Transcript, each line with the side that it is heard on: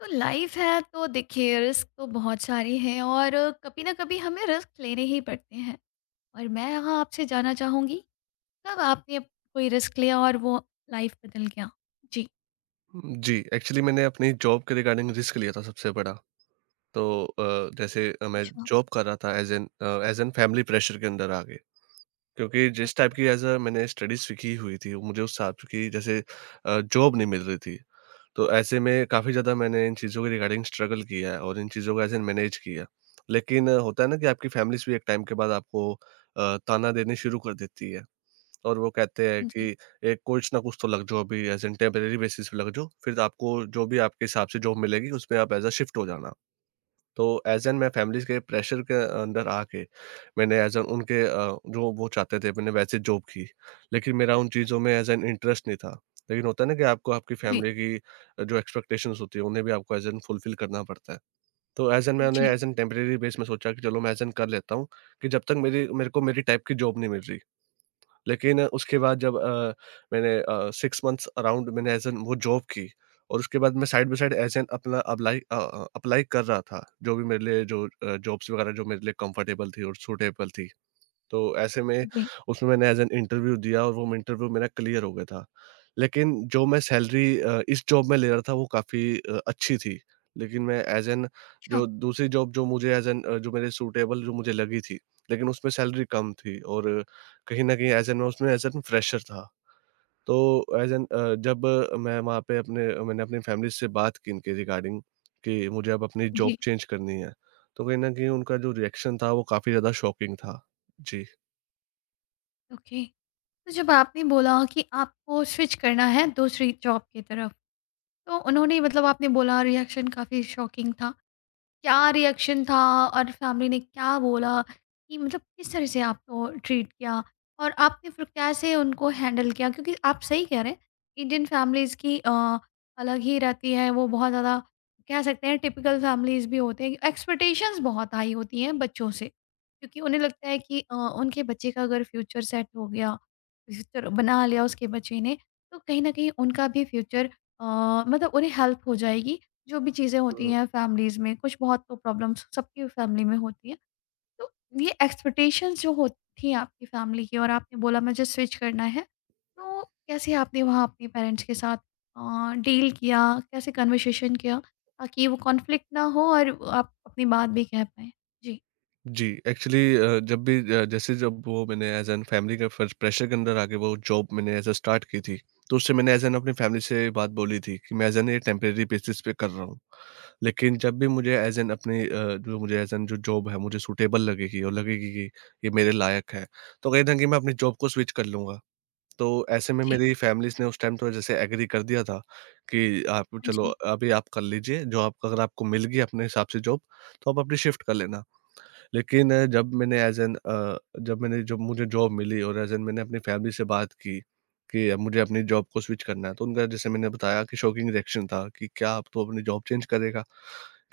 left: तो लाइफ है तो देखिए रिस्क तो बहुत सारे हैं और कभी ना कभी हमें रिस्क लेने ही पड़ते हैं। और मैं यहाँ आपसे जानना चाहूंगी कब आपने कोई रिस्क लिया और वो लाइफ बदल गया। जी।
right: जी, एक्चुअली मैंने अपनी जॉब के रिगार्डिंग रिस्क लिया था सबसे बड़ा। तो जैसे मैं
left: अच्छा।
right: जॉब कर रहा था एज़ एन फैमिली प्रेशर के अंदर आ गए। क्योंकि जिस
left: ओके।
right: टाइप की एज़ अ मैंने स्टडीज़ सीखी हुई थी, वो मुझे उस हिसाब की जैसे जॉब नहीं मिल रही थी। तो ऐसे में काफ़ी ज़्यादा मैंने इन चीज़ों के रिगार्डिंग स्ट्रगल किया है और इन चीज़ों को एज़ एन मैनेज किया। लेकिन होता है ना कि आपकी फैमिलीज़ भी एक टाइम के बाद आपको ताना देने शुरू कर देती है। और वो कहते हैं
left: जी।
right: कि एक कुछ ना कुछ तो लग जाओ, अभी एज़ एन टेम्परेरी बेसिस पे लग जाओ, फिर आपको जो भी आपके हिसाब से जॉब मिलेगी उसमें आप एज़ अ शिफ्ट हो जाना। तो एज़ एन मैं फैमिलीज़ के प्रेशर के अंदर आके मैंने एज़ एन उनके, जो वो चाहते थे मैंने वैसे जॉब की। लेकिन मेरा उन चीज़ों में एज़ एन इंटरेस्ट नहीं था। लेकिन होता है ना कि आपको आपकी
left: जी।
right: फैमिली की जो एक्सपेक्टेशंस होती है उन्हें भी आपको एज़ एन फुलफ़िल करना पड़ता है। तो एज़ एन मैंने
left: जी।
right: एज़ एन टेम्परेरी बेस में सोचा कि चलो मैं एज़ एन कर लेता हूँ, कि जब तक मेरी मेरे को मेरी टाइप की जॉब नहीं मिल रही। लेकिन उसके बाद जब मैंने 6 मंथ्स अराउंड मैंने एज़ एन वो जॉब की, और उसके बाद मैं side by side as an अपना अप्लाई कर रहा था, जो भी मेरे लिए, जो जॉब्स वगैरह जो मेरे लिए कंफर्टेबल थी और सूटेबल थी। तो ऐसे में
left: जी।
right: उसमें मैंने एज़ एन इंटरव्यू दिया और वो इंटरव्यू मेरा क्लियर हो गया था। लेकिन जो मैं सैलरी इस जॉब में ले रहा था, वो काफ़ी अच्छी थी। लेकिन मैं एज़ एन
left: अच्छा।
right: जो दूसरी जॉब जो मुझे एज़ एन, जो मेरे सूटेबल जो मुझे लगी थी, लेकिन उसमें सैलरी कम थी, और कहीं न कहीं एज़ एन मैं उसमें एज़ एन फ्रेशर था। तो एज़ एन, जब मैं वहाँ पे अपने मैंने अपनी फैमिली से बात की इनके रिगार्डिंग, कि मुझे अब अपनी जॉब
left: जी।
right: चेंज करनी है। तो कहीं न कहीं उनका जो रिएक्शन था वो काफ़ी ज़्यादा शॉकिंग था। जी।
left: ओके। तो जब आपने बोला कि आपको स्विच करना है दूसरी जॉब की तरफ, तो उन्होंने मतलब आपने बोला रिएक्शन काफ़ी शॉकिंग था, क्या रिएक्शन था और फैमिली ने क्या बोला कि मतलब किस तरह से आपको ट्रीट किया और आपने फिर कैसे उनको हैंडल किया? क्योंकि आप सही कह रहे हैं, इंडियन फैमिलीज़ की अलग ही रहती है, वो बहुत ज़्यादा कह सकते हैं टिपिकल फैमिलीज़ भी होते हैं। एक्सपेक्टेशंस बहुत हाई होती हैं बच्चों से, क्योंकि उन्हें लगता है कि उनके बच्चे का अगर फ्यूचर सेट हो गया, फ्यूचर बना लिया उसके बच्चे ने, तो कहीं ना कहीं उनका भी फ्यूचर मतलब उन्हें हेल्प हो जाएगी। जो भी चीज़ें होती
right: हुँ।
left: हैं फैमिलीज़ में कुछ बहुत तो प्रॉब्लम्स सबकी फैमिली में होती है। तो ये एक्सपेक्टेशंस जो होती थी आपकी फैमिली की और आपने बोला मुझे स्विच करना है, तो कैसे आपने वहाँ अपने पेरेंट्स के साथ डील किया? कैसे कन्वर्सेशन किया ताकि वो कॉन्फ्लिक्ट ना हो और आप अपनी बात भी कह पाएँ? जी।
right: जी, एक्चुअली जब भी जैसे जब वो मैंने एज़ एन फैमिली के फर प्रेशर के अंदर आके वो जॉब मैंने एज़ अ स्टार्ट की थी, तो उससे मैंने एज़ एन अपनी फैमिली से बात बोली थी कि मैं एज़ एन ये टेम्परेरी बेसिस पे कर रहा हूँ। लेकिन जब भी मुझे एज़ एन अपनी, जो मुझे एज़ एन जो जॉब है मुझे सूटेबल लगेगी और लगेगी कि ये मेरे लायक है, तो कहीं न कहीं मैं अपनी जॉब को स्विच कर लूँगा। तो ऐसे में
left: जी।
right: मेरी फैमिलीज़ ने उस टाइम तो जैसे एग्री कर दिया था कि आप
left: हाँ
right: चलो,
left: जी।
right: अभी आप कर लीजिए, जो आपका, अगर आपको मिल गई अपने हिसाब से जॉब, तो आप अपनी शिफ्ट कर लेना। लेकिन जब मैंने एज़ एन अ, जब मैंने जब मुझे जॉब मिली और एज़ एन मैंने अपनी फैमिली से बात की कि अब मुझे अपनी जॉब को स्विच करना है, तो उनका, जैसे मैंने बताया, कि शॉकिंग रिएक्शन था कि, "क्या अब तू अपनी जॉब चेंज करेगा?"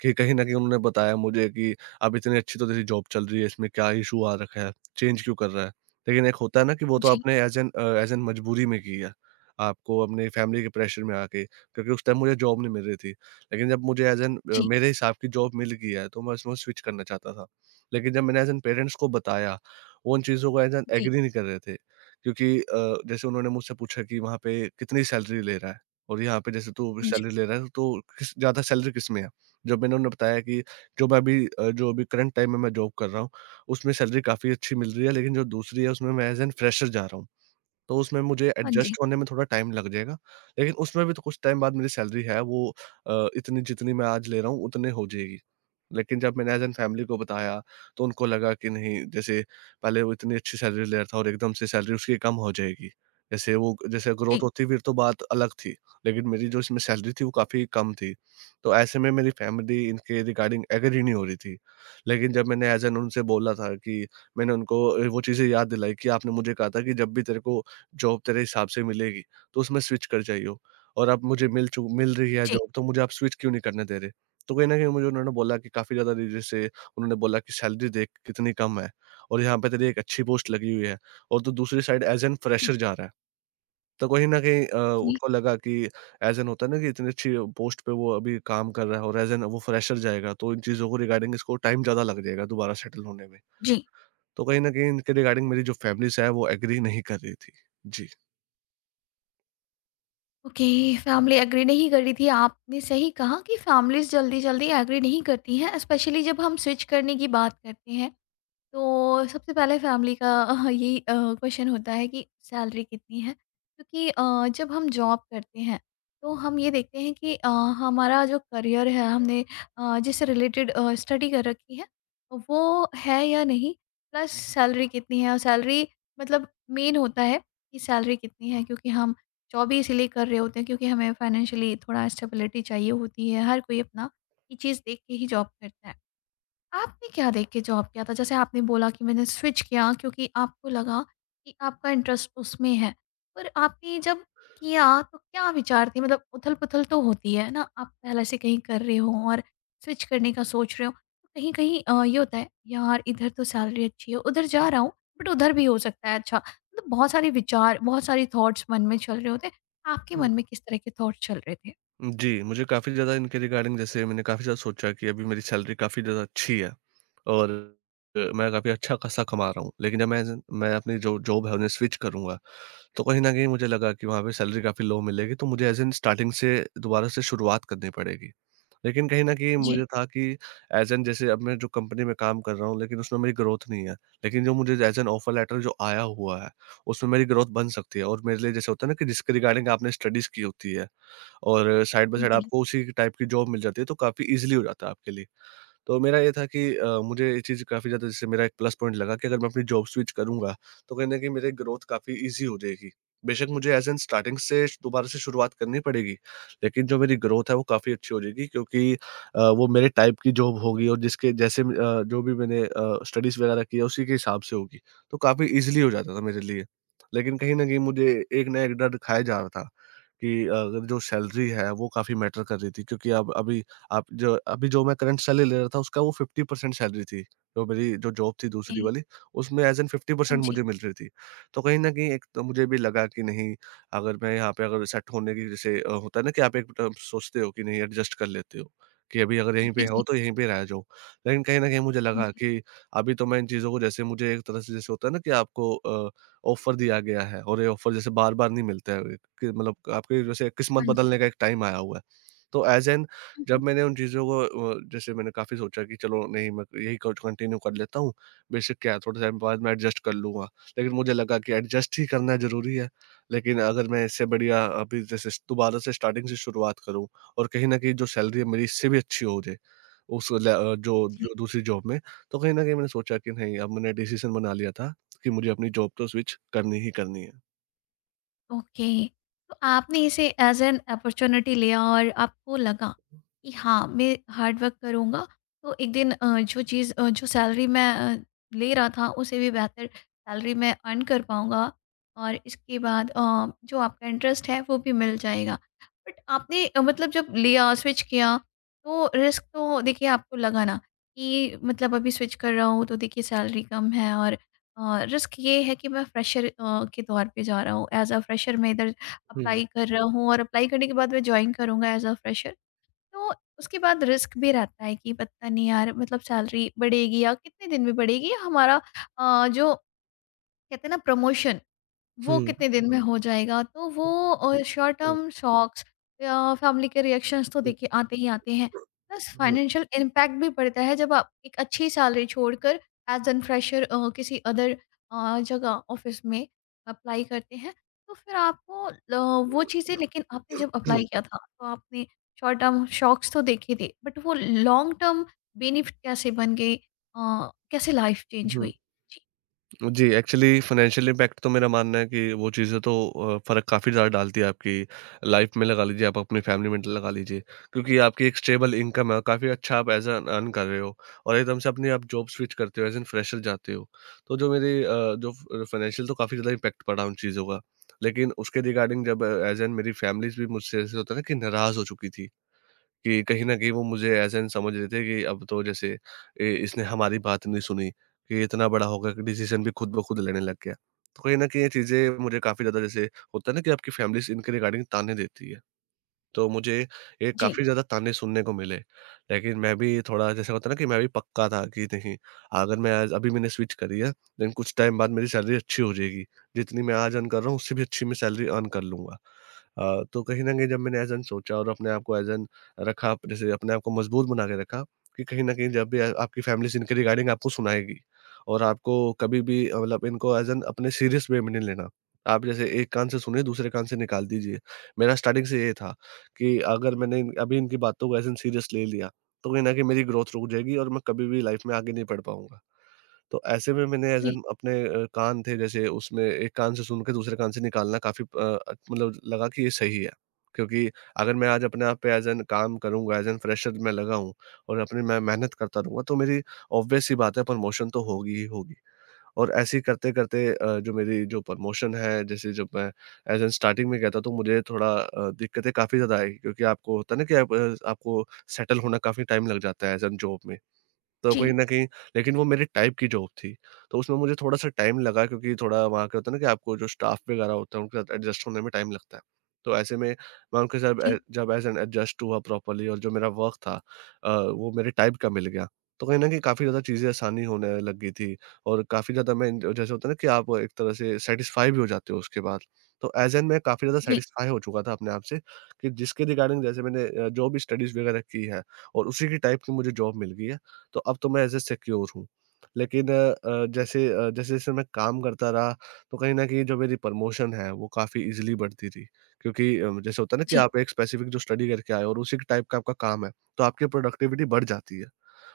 right: कि कहीं न कहीं उन्होंने बताया मुझे कि, "अब इतनी अच्छी तो तेरी जॉब चल रही है, इसमें क्या इश्यू आ रखा है? चेंज क्यों कर रहा है?" लेकिन एक होता है ना कि वो तो
left: जी।
right: आपने एज़ एन एज़ एन मजबूरी में की है, आपको अपनी फैमिली के प्रेशर में आके, क्योंकि उस टाइम मुझे जॉब नहीं मिल रही थी। लेकिन जब मुझे एज़ एन
left: जी।
right: मेरे हिसाब की जॉब मिल गई है, तो मैं उसमें स्विच करना चाहता था। लेकिन जब मैंने एज़ एन पेरेंट्स को बताया, वो उन चीज़ों को एज़ एन
left: जी।
right: एग्री नहीं कर रहे थे, क्योंकि जैसे उन्होंने मुझसे पूछा कि वहाँ पे कितनी सैलरी ले रहा है और यहाँ पे जैसे तू
left: हाँ जी।
right: सैलरी ले रहा है, तो किस, ज़्यादा सैलरी किसमें है? जब मैंने उन्हें बताया कि जो अभी करंट टाइम में मैं जॉब कर रहा हूँ, उसमें सैलरी काफ़ी अच्छी मिल रही है, लेकिन जो दूसरी है उसमें मैं एज़ एन फ्रेशर जा रहा हूँ। तो उसमें मुझे
left: हाँ जी।
right: एडजस्ट होने में थोड़ा टाइम लग जाएगा, लेकिन उसमें भी तो कुछ टाइम बाद मेरी सैलरी है वो, इतनी जितनी मैं आज ले रहा हूँ उतने हो जाएगी। लेकिन जब मैंने एज़ एन फैमिली को बताया, तो उनको लगा कि नहीं, जैसे पहले वो इतनी अच्छी सैलरी ले रहा था और एकदम से सैलरी उसकी कम हो जाएगी। जैसे, वो जैसे ग्रोथ
left: जी।
right: होती फिर तो बात अलग थी, लेकिन मेरी जो इसमें सैलरी थी वो काफ़ी कम थी। तो ऐसे में मेरी फैमिली इनके रिगार्डिंग एग्री नहीं हो रही थी। लेकिन जब मैंने एज़ एन उनसे बोला था, कि मैंने उनको वो चीज़ें याद दिलाई कि आपने मुझे कहा था कि जब भी तेरे को जॉब तेरे हिसाब से मिलेगी, तो उसमें स्विच कर जाइयो हो, और अब मुझे मिल रही है
left: जी।
right: जॉब, तो मुझे आप स्विच क्यों नहीं करने दे रहे? तो कहीं न कहीं मुझे उन्होंने बोला कि काफ़ी ज़्यादा री जैसे उन्होंने बोला कि सैलरी देख कितनी कम है, और यहाँ पे तेरी एक अच्छी पोस्ट लगी हुई है, और तू दूसरी साइड एज़ एन फ्रेशर जा रहा है। तो कहीं न कहीं
left: जी।
right: उनको लगा कि एज़ एन होता है ना कि इतनी अच्छी पोस्ट पे वो अभी काम कर रहा है और एज़ एन वो फ्रेशर जाएगा, तो इन चीज़ों को रिगार्डिंग इसको टाइम ज़्यादा लग जाएगा दोबारा सेटल होने में।
left: जी।
right: तो कहीं न कहीं इनके रिगार्डिंग मेरी जो फैमिली से है, वो एग्री नहीं कर रही थी। जी।
left: ओके। फैमिली एग्री नहीं कर रही थी, आपने सही कहा कि फैमिलीज जल्दी जल्दी एग्री नहीं करती हैं स्पेशली जब हम स्विच करने की बात करते हैं। तो सबसे पहले फैमिली का यही क्वेश्चन होता है कि सैलरी कितनी है, क्योंकि जब हम जॉब करते हैं, तो हम ये देखते हैं कि हमारा जो करियर है हमने जिससे रिलेटेड स्टडी कर रखी है वो है या नहीं, प्लस सैलरी कितनी है। और सैलरी मतलब मेन होता है कि सैलरी कितनी है, क्योंकि हम जॉब ही इसीलिए कर रहे होते हैं क्योंकि हमें फाइनेंशियली थोड़ा स्टेबिलिटी चाहिए होती है। हर कोई अपना ये चीज़ देख के ही जॉब करता है। आपने क्या देख के जॉब किया था? जैसे आपने बोला कि मैंने स्विच किया क्योंकि आपको लगा कि आपका इंटरेस्ट उसमें है। पर आपने जब किया तो क्या विचार थे? मतलब उथल-पुथल तो होती है ना, आप पहले से कहीं कर रहे हो और स्विच करने का सोच रहे हो। तो कहीं-कहीं ये होता है यार इधर तो सैलरी अच्छी है, उधर जा रहा हूँ बट उधर भी हो सकता है अच्छा। मतलब बहुत सारे विचार, बहुत सारे थॉट्स मन में चल रहे होते हैं। आपके मन में किस तरह के थॉट्स चल रहे थे?
right: जी, मुझे काफ़ी ज़्यादा इनके रिगार्डिंग, जैसे मैंने काफ़ी ज़्यादा सोचा, कि अभी मेरी सैलरी काफ़ी ज़्यादा अच्छी है और मैं काफ़ी अच्छा-खासा कमा रहा हूँ। लेकिन जब मैं अपनी जो जॉब है उन्हें स्विच करूँगा, तो कहीं न कहीं मुझे लगा कि वहाँ पे सैलरी काफ़ी लो मिलेगी, तो मुझे एज़ इन स्टार्टिंग से दोबारा से शुरुआत करनी पड़ेगी। लेकिन कहीं न कहीं मुझे
left: जी।
right: था कि एज़ एन जैसे, अब मैं जो कंपनी में काम कर रहा हूँ, लेकिन उसमें मेरी ग्रोथ नहीं है। लेकिन जो मुझे एज़ एन ऑफर लेटर जो आया हुआ है, उसमें मेरी ग्रोथ बन सकती है, और मेरे लिए जैसे होता है ना कि जिसके रिगार्डिंग आपने स्टडीज़ की होती है और साइड बाय
left: हाँ
right: साइड
left: जी।
right: आपको उसी टाइप की जॉब मिल जाती है, तो काफ़ी ईज़िली हो जाता है आपके लिए। तो मेरा ये था कि मुझे ये चीज़ काफ़ी ज़्यादा, जैसे मेरा एक प्लस पॉइंट लगा कि अगर मैं अपनी जॉब स्विच करूँगा, तो कहीं न कहीं मेरी ग्रोथ काफ़ी ईज़ी हो जाएगी। बेशक मुझे एज़ एन स्टार्टिंग से दोबारा से शुरुआत करनी पड़ेगी, लेकिन जो मेरी ग्रोथ है वो काफ़ी अच्छी हो जाएगी, क्योंकि वो मेरे टाइप की जॉब होगी, और जिसके जैसे जो भी मैंने स्टडीज़ वगैरह की है उसी के हिसाब से होगी। तो काफ़ी ईज़िली हो जाता था मेरे लिए। लेकिन कहीं न कहीं मुझे एक ना एक डर खाया जा रहा था, कि अगर जो सैलरी है वो काफ़ी मैटर कर रही थी, क्योंकि अब अभी आप जो अभी जो मैं करंट सैलरी ले रहा था उसका वो 50% सैलरी थी, जो मेरी जो जॉब थी दूसरी
left: जी।
right: वाली, उसमें एज़ एन
left: हाँ
right: 50%
left: जी।
right: मुझे मिल रही थी। तो कहीं न कहीं एक तो मुझे भी लगा कि नहीं, अगर मैं यहाँ पे अगर सेट होने की, जैसे होता है ना कि आप एक, सोचते हो कि नहीं एडजस्ट कर लेते हो, कि अभी अगर यहीं
left: जी।
right: पे
left: जी।
right: हो तो यहीं पे रह जाओ। लेकिन कहीं न कहीं मुझे
left: हाँ
right: लगा कि अभी तो मैं इन चीज़ों को, जैसे मुझे एक तरह से जैसे होता है ना कि आपको ऑफ़र दिया गया है और ये ऑफ़र जैसे बार-बार नहीं मिलता है, कि मतलब आपकी जैसे किस्मत
left: जी।
right: बदलने का एक टाइम आया हुआ है। तो एज़ एन
left: हाँ जी।
right: जब मैंने उन चीज़ों को जैसे मैंने काफ़ी सोचा कि चलो नहीं, मैं यही कोच कंटिन्यू कर लेता हूँ, बेशक क्या है थोड़े टाइम बाद मैं एडजस्ट कर लूँगा। लेकिन मुझे लगा कि एडजस्ट ही करना ज़रूरी है, लेकिन अगर मैं इससे बढ़िया अभी जैसे दोबारा से स्टार्टिंग से शुरुआत करूँ, और कहीं न कहीं जो सैलरी है मेरी इससे भी अच्छी हो जाए, जो
left: जी।
right: जो दूसरी जॉब में, तो कहीं न कहीं मैंने सोचा कि नहीं, अब मैंने डिसीज़न बना लिया था कि मुझे अपनी जॉब तो स्विच करनी ही करनी है।
left: ओके। तो आपने इसे एज़ एन अपॉर्च्युनिटी लिया और आपको लगा कि हाँ, मैं हार्ड वर्क करूँगा, तो एक दिन जो चीज़ जो सैलरी मैं ले रहा था उसे भी बेहतर सैलरी मैं अर्न कर पाऊँगा और इसके बाद जो आपका इंटरेस्ट है वो भी मिल जाएगा। बट आपने मतलब जब लिया, स्विच किया, तो रिस्क तो देखिए आपको लगा ना कि मतलब अभी स्विच कर रहा हूँ तो देखिए सैलरी कम है और रिस्क ये है कि मैं फ्रेशर के तौर पे जा रहा हूँ, एज अ फ्रेशर मैं इधर
right: हुँ,
left: अप्लाई कर रहा हूँ और अप्लाई करने के बाद मैं ज्वाइन करूँगा एज अ फ्रेशर। तो उसके बाद रिस्क भी रहता है कि पता नहीं यार मतलब सैलरी बढ़ेगी या कितने दिन में बढ़ेगी, या हमारा जो कहते हैं ना प्रमोशन वो
right: हुँ,
left: कितने दिन में हो जाएगा? तो वो
right: हुँ,
left: शॉर्ट
right: हुँ,
left: टर्म शॉक्स या फैमिली के रिएक्शंस तो देखिए आते ही आते हैं। प्लस
right: हुँ,
left: फाइनेंशियल इम्पैक्ट भी पड़ता है जब आप एक अच्छी सैलरी छोड़कर एज़ एन फ्रेशर किसी अदर जगह ऑफ़िस में अप्लाई करते हैं। तो फिर आपको ल वो
right: हुँ,
left: चीज़ें लेकिन आपने जब
right: हुँ,
left: अप्लाई किया था तो आपने शॉर्ट टर्म शॉक्स तो देखे थे, बट वो लॉन्ग टर्म बेनिफिट कैसे बन गए? कैसे लाइफ़ चेंज
right: हुँ।
left: हुई? जी।
right: जी, एक्चुअली फाइनेंशियल इम्पैक्ट तो मेरा मानना है कि वो चीज़ें तो, फ़र्क काफ़ी ज़्यादा डालती है आपकी लाइफ में, लगा लीजिए, आप अपनी फैमिली में लगा लीजिए। क्योंकि आपकी एक स्टेबल इनकम है, काफ़ी अच्छा आप एज़ अ अर्न कर रहे हो और एकदम से अपनी आप जॉब स्विच करते हो, एज़ एन फ्रेशर जाते हो। तो जो मेरी अ, जो फ फाइनेंशियल तो काफ़ी ज़्यादा इम्पैक्ट पड़ा उन चीज़ों का। लेकिन उसके रिगार्डिंग जब एज़ एन मेरी फैमिलीज़ भी मुझसे ऐसे होता है ना कि नाराज़ हो चुकी थी। कि कहीं न कहीं वो मुझे ऐसा नहीं समझ रहे थे कि अब तो जैसे इसने हमारी बात नहीं सुनी, कि इतना बड़ा हो गया कि डिसीज़न भी खुद ब खुद लेने लग गया। तो कहीं न कहीं ये चीज़ें मुझे काफ़ी ज़्यादा जैसे होता है ना कि आपकी फैमिली से इनके रिगार्डिंग ताने देती है। तो मुझे ये काफ़ी
left: जी।
right: ज़्यादा ताने सुनने को मिले। लेकिन मैं भी थोड़ा जैसे होता है ना कि मैं भी पक्का था कि नहीं, अगर मैं आज अभी मैंने स्विच करी है, देन कुछ टाइम बाद मेरी सैलरी अच्छी हो जाएगी। जितनी मैं आज अर्न कर रहा हूँ, उससे भी अच्छी मैं सैलरी अर्न कर लूँगा। तो कहीं न कहीं जब मैंने ऐज़ एन सोचा और अपने आप को ऐज़ एन रखा, जैसे अपने आप को मजबूत बना के रखा कि कहीं न कहीं जब भी आपकी फैमिली से इनके रिगार्डिंग आपको सुनाएगी और आपको कभी भी मतलब इनको ऐज़ एन अपने सीरियस वे में नहीं लेना। आप जैसे एक कान से सुनिए, दूसरे कान से निकाल दीजिए। मेरा स्टार्टिंग से ये था कि अगर मैंने इन अभी इनकी बातों को ऐसे सीरियस ले लिया, तो कहीं न कहीं मेरी ग्रोथ रुक जाएगी और मैं कभी भी लाइफ़ में आगे नहीं बढ़ पाऊँगा। तो ऐसे में मैंने एज़
left: जी।
right: एन अपने कान थे, जैसे उसमें एक कान से सुन के दूसरे कान से निकालना काफ़ी मतलब लगा कि ये सही है। क्योंकि अगर मैं आज अपने आप पे एज़ एन काम करूँगा, एज़ एन फ्रेशर मैं लगा हूँ और अपनी मैं मेहनत करता रहूँगा, तो मेरी ऑब्वियस सी बात है, प्रमोशन तो होगी ही होगी। और ऐसे ही करते-करते जो प्रमोशन है, जैसे जब मैं एज़ एन स्टार्टिंग में गया था, तो मुझे थोड़ा दिक्कतें काफ़ी ज़्यादा आई क्योंकि आपको होता है ना कि आपको सेटल होना, काफ़ी टाइम लग जाता है एज़ एन जॉब में। तो कहीं
left: जी।
right: न कहीं, लेकिन वो मेरे टाइप की जॉब थी, तो उसमें मुझे थोड़ा-सा टाइम लगा, क्योंकि थोड़ा वहाँ क्या होता है ना कि आपको जो स्टाफ वगैरह होता है, उनके साथ एडजस्ट होने में टाइम लगता है। तो ऐसे में मैं उनके साथ ए
left: जी।
right: जब एज़ एन एडजस्ट हुआ प्रॉपर्ली और जो मेरा वर्क था, वो मेरे टाइप का मिल गया, तो कहीं न कहीं काफ़ी ज़्यादा चीज़ें आसानी होने लग गई थी और काफ़ी ज़्यादा मैं जैसे होता है ना कि आप एक तरह से सैटिस्फाई भी हो जाते हो उसके बाद। तो एज़ एन मैं काफ़ी ज़्यादा
left: जी।
right: सैटिस्फाई हो चुका था अपने आप से, कि जिसके रिगार्डिंग जैसे मैंने जो भी स्टडीज़ वगैरह की है और उसी की टाइप की मुझे जॉब मिल गई है। तो अब तो मैं एज़ अ सिक्योर हूँ। लेकिन जैसे-जैसे मैं काम करता रहा, तो कहीं न कहीं जो मेरी प्रमोशन है, वो काफ़ी ईज़िली बढ़ती रही। क्योंकि जैसे होता है ना कि
left: जी।
right: आप एक स्पेसिफ़िक जो स्टडी करके आए हो और उसी के टाइप का आपका काम है, तो आपकी प्रोडक्टिविटी बढ़ जाती है।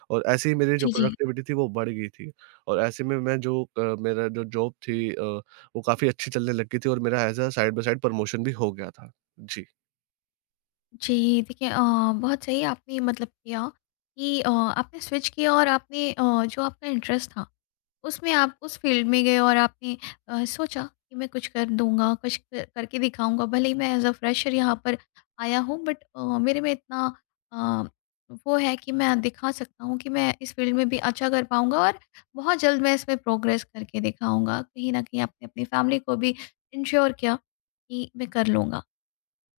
right: और ऐसे ही मेरी जो
left: जी। जी।
right: प्रोडक्टिविटी थी, वो बढ़ गई थी। और ऐसे में मेरा जो जॉब थी, वो काफ़ी अच्छी चलने लग गई थी और मेरा as a side by side promotion भी हो गया था। जी।
left: जी। देखिए बहुत सही आपने मतलब किया कि आपने स्विच किया और आपने जो आपका इंटरेस्ट था, उसमें आप उस फ़ील्ड में गए और आपने सोचा कि मैं कुछ कर दूँगा, कुछ क करके दिखाऊँगा। भले ही मैं एज़ अ फ्रेशर यहाँ पर आया हूँ बट मेरे में इतना अ, वो है कि मैं दिखा सकता हूँ कि मैं इस फ़ील्ड में भी अच्छा कर पाऊँगा और बहुत जल्द मैं इसमें प्रोग्रेस करके दिखाऊँगा। कहीं न कहीं आपने अपनी फ़ैमिली को भी इंश्योर किया कि मैं कर लूँगा।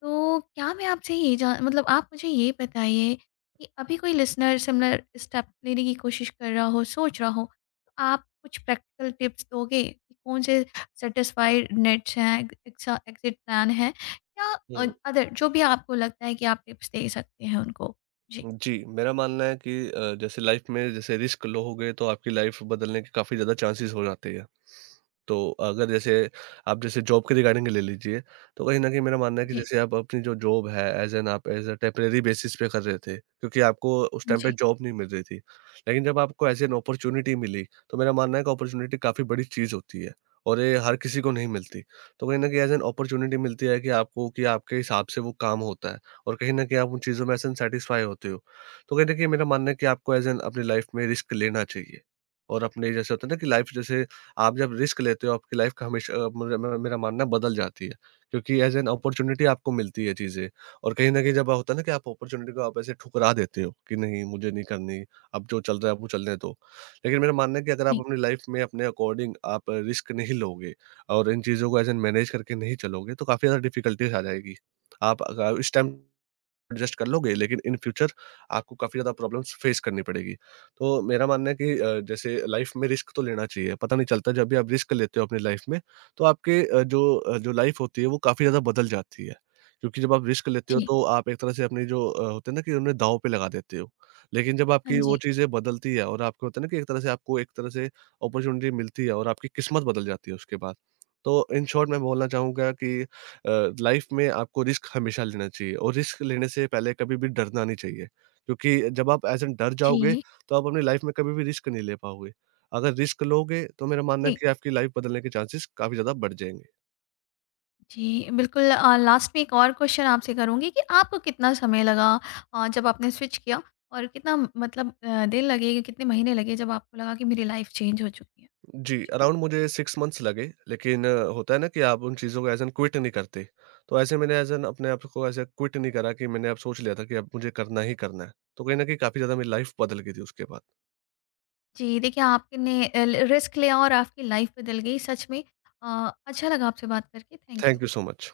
left: तो क्या मैं आपसे ये जान मतलब आप मुझे ये बताइए कि अभी कोई लिसनर सिमिलर स्टेप लेने की कोशिश कर रहा हो, सोच रहा हो, तो आप कुछ प्रैक्टिकल टिप्स दोगे कि कौन से सेटिस्फाइड नेट्स हैं, एक्सा एग्ज़िट प्लान है या
right: हम्म
left: अदर जो भी आपको लगता है कि आप टिप्स दे सकते हैं उनको? जी।
right: जी, मेरा मानना है कि जैसे लाइफ़ में जैसे रिस्क लो हो गए, तो आपकी लाइफ़ बदलने के काफ़ी ज़्यादा चांसेस हो जाते हैं। तो अगर जैसे आप जैसे जॉब के रिगार्डिंग ले लीजिए, तो कहीं न कहीं मेरा मानना है कि
left: जी।
right: जैसे आप अपनी जो जॉब है, एज़ एन आप एज़ अ टेम्परेरी बेसिस पे कर रहे थे, क्योंकि आपको उस
left: हाँ
right: टाइम पे
left: जी।
right: जॉब नहीं मिल रही थी। लेकिन जब आपको एज़ एन अपॉर्च्युनिटी मिली, तो मेरा मानना है कि अपॉर्च्युनिटी काफ़ी बड़ी चीज़ होती है और ये हर किसी को नहीं मिलती। तो कहीं न कहीं एज़ एन अपॉर्च्युनिटी मिलती है कि आपको कि आपके हिसाब से वो काम होता है और कहीं न कहीं आप उन चीज़ों में एज़ एन सैटिस्फाई होते हो। तो कहीं न कहीं मेरा मानना है कि आपको एज़ एन अपनी लाइफ़ में रिस्क लेना चाहिए और अपने जैसे होता है ना कि लाइफ़ जैसे आप जब रिस्क लेते हो, आपकी लाइफ का हमेशा मेरा मेरा मेरा मानना बदल जाती है, क्योंकि एज एन अपॉर्चुनिटी आपको मिलती है चीज़ें, और कहीं न कहीं जब होता है ना कि आप अपॉर्चुनिटी को आप ऐसे ठुकरा देते हो कि नहीं, मुझे नहीं करनी, अब जो चल रहा है आपको चलने दो। लेकिन मेरा मानना है कि अगर आप
left: जी।
right: अपनी लाइफ में अपने अकॉर्डिंग आप रिस्क नहीं लोगे और इन चीज़ों को एज एन मैनेज करके नहीं चलोगे, तो काफ़ी ज़्यादा डिफिकल्टीज़ आ जाएगी। आप अग इस टाइम एडजस्ट कर लोगे, लेकिन इन फ्यूचर आपको काफ़ी ज़्यादा प्रॉब्लम्स फ़ेस करनी पड़ेगी। तो मेरा मानना है कि जैसे लाइफ़ में रिस्क तो लेना चाहिए, पता नहीं चलता जब भी आप रिस्क लेते हो अपनी लाइफ़ में, तो आपके जो लाइफ़ होती है, वो काफ़ी ज़्यादा बदल जाती है। क्योंकि जब आप रिस्क लेते हो,
left: जी।
right: तो आप एक तरह से अपनी होते हैं ना कि उन्हें दाँव पे लगा देते हो। लेकिन जब
left: हाँ
right: आपकी वो
left: जी।
right: चीज़ें बदलती है और आपको होता है ना कि एक तरह से आपको एक तरह से अपॉर्च्युनिटी मिलती है और आपकी किस्मत बदल जाती है उसके बाद। तो इन शॉर्ट मैं बोलना चाहूँगा कि लाइफ में आपको रिस्क हमेशा लेना चाहिए और रिस्क लेने से पहले कभी भी डरना नहीं चाहिए। क्योंकि जब आप ऐसे डर जाओगे,
left: जी।
right: तो आप अपनी लाइफ में कभी भी रिस्क नहीं ले पाओगे। अगर रिस्क लोगे, तो मेरा मानना है
left: जी।
right: कि आपकी लाइफ बदलने के चांसेस काफ़ी ज़्यादा बढ़ जाएंगे
left: जी। बिल्कुल। लास्ट में एक और क्वेश्चन आपसे करूँगी कि आपको कितना समय लगा जब आपने स्विच किया? और कितना मतलब दिन लगे, कितने महीने लगे जब आपको लगा कि मेरी लाइफ चेंज हो चुकी है?
right: जी,
left: जी।
right: अराउंड मुझे 6 मंथ्स लगे, लेकिन होता है ना कि आप उन चीज़ों को एज एन क्विट नहीं करते। तो ऐसे मैंने एज एन अपने आप को ऐसे क्विट नहीं करा कि मैंने अब सोच लिया था कि अब मुझे करना ही करना है। तो कहीं ना कहीं काफ़ी ज़्यादा मेरी लाइफ बदल गई थी उसके बाद।
left: जी, देखिए आपने रिस्क लिया और आपकी लाइफ बदल गई सच में। अच्छा लगा आपसे बात करके। Thank you.
right: Thank you so much.